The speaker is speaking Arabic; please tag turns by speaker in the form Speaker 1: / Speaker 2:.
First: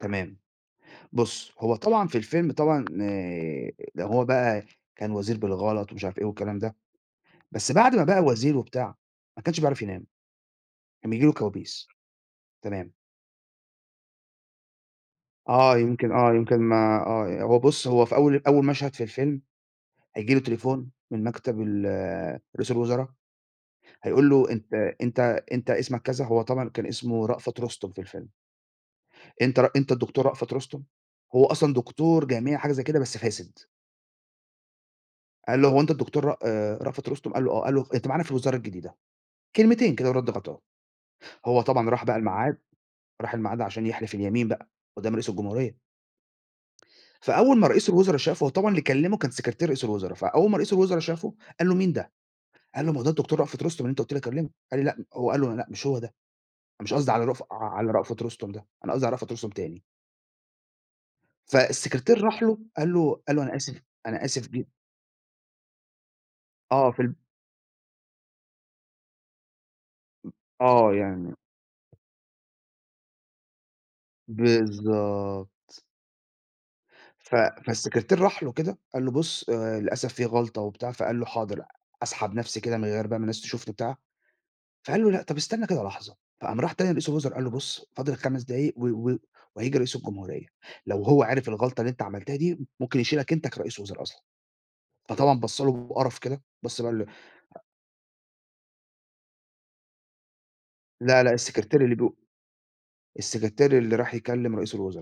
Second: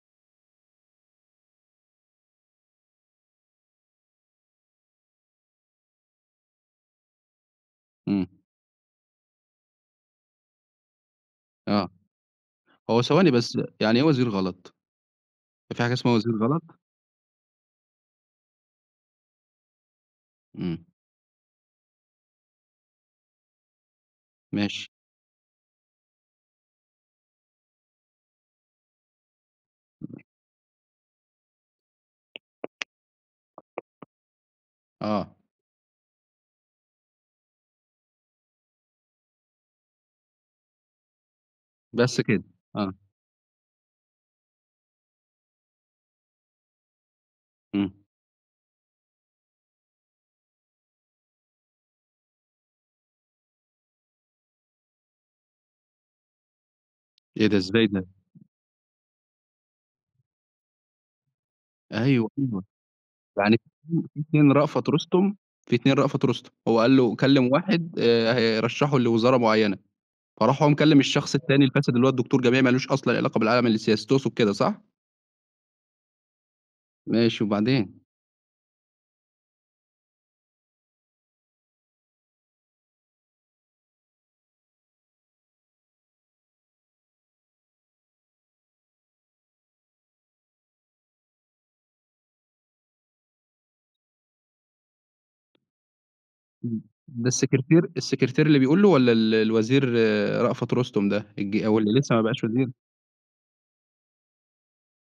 Speaker 1: تمام. بُص، هو طبعًا في الفيلم طبعًا آآ ده هو بقى كان وزير بالغلط ومش عارف إيه والكلام ده، بس بعد ما بقى
Speaker 2: إمم.
Speaker 1: وزير وبتاع، ما كانش بيعرف ينام، كان بييجي له كوابيس.
Speaker 2: آه.
Speaker 1: تمام.
Speaker 2: هو ثواني بس، يعني إيه وزير غلط؟
Speaker 1: آه.
Speaker 2: في حاجة
Speaker 1: يمكن
Speaker 2: اسمها وزير
Speaker 1: آه. يمكن
Speaker 2: غلط؟
Speaker 1: ما آه. هو بُص، هو في أول أول مشهد في الفيلم، هييجي له
Speaker 2: إمم.
Speaker 1: تليفون من مكتب ال رئيس الوُزَرا، هيقول له: "أنت
Speaker 2: ماشي.
Speaker 1: أنت أنت اسمك،" كذا، هو طبعًا كان اسمه رأفَت رُستُم في الفيلم. أنت ر أنت الدكتور رأفَت رُستُم، هو أصلًا دكتور جامعي حاجة زي كده، بس فاسد.
Speaker 2: آه.
Speaker 1: قال له: "هو أنت الدكتور رأ آآ رأفت رُستم؟" قال له: "آه." قال له: "أنت معانا في الوزارة الجديدة." كلمتين كده وِرَد غَطاه. هو طبعًا راح بقى
Speaker 2: بس كده،
Speaker 1: الميعاد
Speaker 2: آه.
Speaker 1: راح الميعاد عشان يحلف اليمين بقى قُدّام رئيس الجمهورية. فأول ما رئيس
Speaker 2: إمم.
Speaker 1: الوُزَرا شافه، هو طبعًا اللي كلّمه كان سكرتير رئيس الوُزَرا، فأول ما رئيس الوُزَرا شافه، قال له: "مين ده؟" قال له: "ما هو ده الدكتور رأفت رُستُم اللي أنت قُلت لي أكلّمه." قال لي لأ هو قال له: "لأ، مش هو ده مش قصدي على رف
Speaker 2: إيه ده، إزاي
Speaker 1: على
Speaker 2: ده؟
Speaker 1: رأفت رُستُم ده، أنا قصدي على رأفت رُستُم تاني." فالسكرتير
Speaker 2: أيوه،
Speaker 1: راح له
Speaker 2: أيوه.
Speaker 1: قال له قال له: "أنا
Speaker 2: يعني في
Speaker 1: آسف
Speaker 2: 2 في
Speaker 1: أنا آسف
Speaker 2: 2
Speaker 1: ج"
Speaker 2: رأفت رُستُم، في 2 رأفت رُستُم. هو
Speaker 1: آه.
Speaker 2: قال
Speaker 1: في ال
Speaker 2: له كلّم واحد آآ هيرشّحه لوزارة معيّنة، فراح هو
Speaker 1: آه.
Speaker 2: مكلّم
Speaker 1: يعني
Speaker 2: الشخص التاني الفاسد اللي هو الدكتور جامعي ما لوش أصلًا علاقة بالعالم السياسي، تقصد كده صح؟
Speaker 1: بالضبط. ف
Speaker 2: ماشي وبعدين؟
Speaker 1: فالسكرتير راح له كده قال له: "بُص، آآ للأسف في غلطة،" وبتاع. فقال له: "حاضر أسحب نفسي كده من غير بقى ما الناس تشوفني،" بتاع. فقال له: "لأ، طب استنى كده لحظة." فقام راح تاني لرئيس الوِزَرا قال له: "بُص فاضل 5 دقايق و و وهييجي رئيس الجمهورية، لو هو عرف الغلطة اللي أنت عملتها دي ممكن يشيلك أنت كرئيس الوُزَرا أصلًا." فطبعًا بَص له بقرف كده،
Speaker 2: م
Speaker 1: بَص بقى قال له
Speaker 2: ده السكرتير السكرتير اللي بيقول له والّا ال الوزير رأفت رُستُم
Speaker 1: لا،
Speaker 2: ده
Speaker 1: لا
Speaker 2: الج أو
Speaker 1: السكرتير اللي
Speaker 2: اللي
Speaker 1: بيق
Speaker 2: لسّه ما بقاش وزير؟
Speaker 1: السكرتير اللي راح يكلّم رئيس الوُزرا.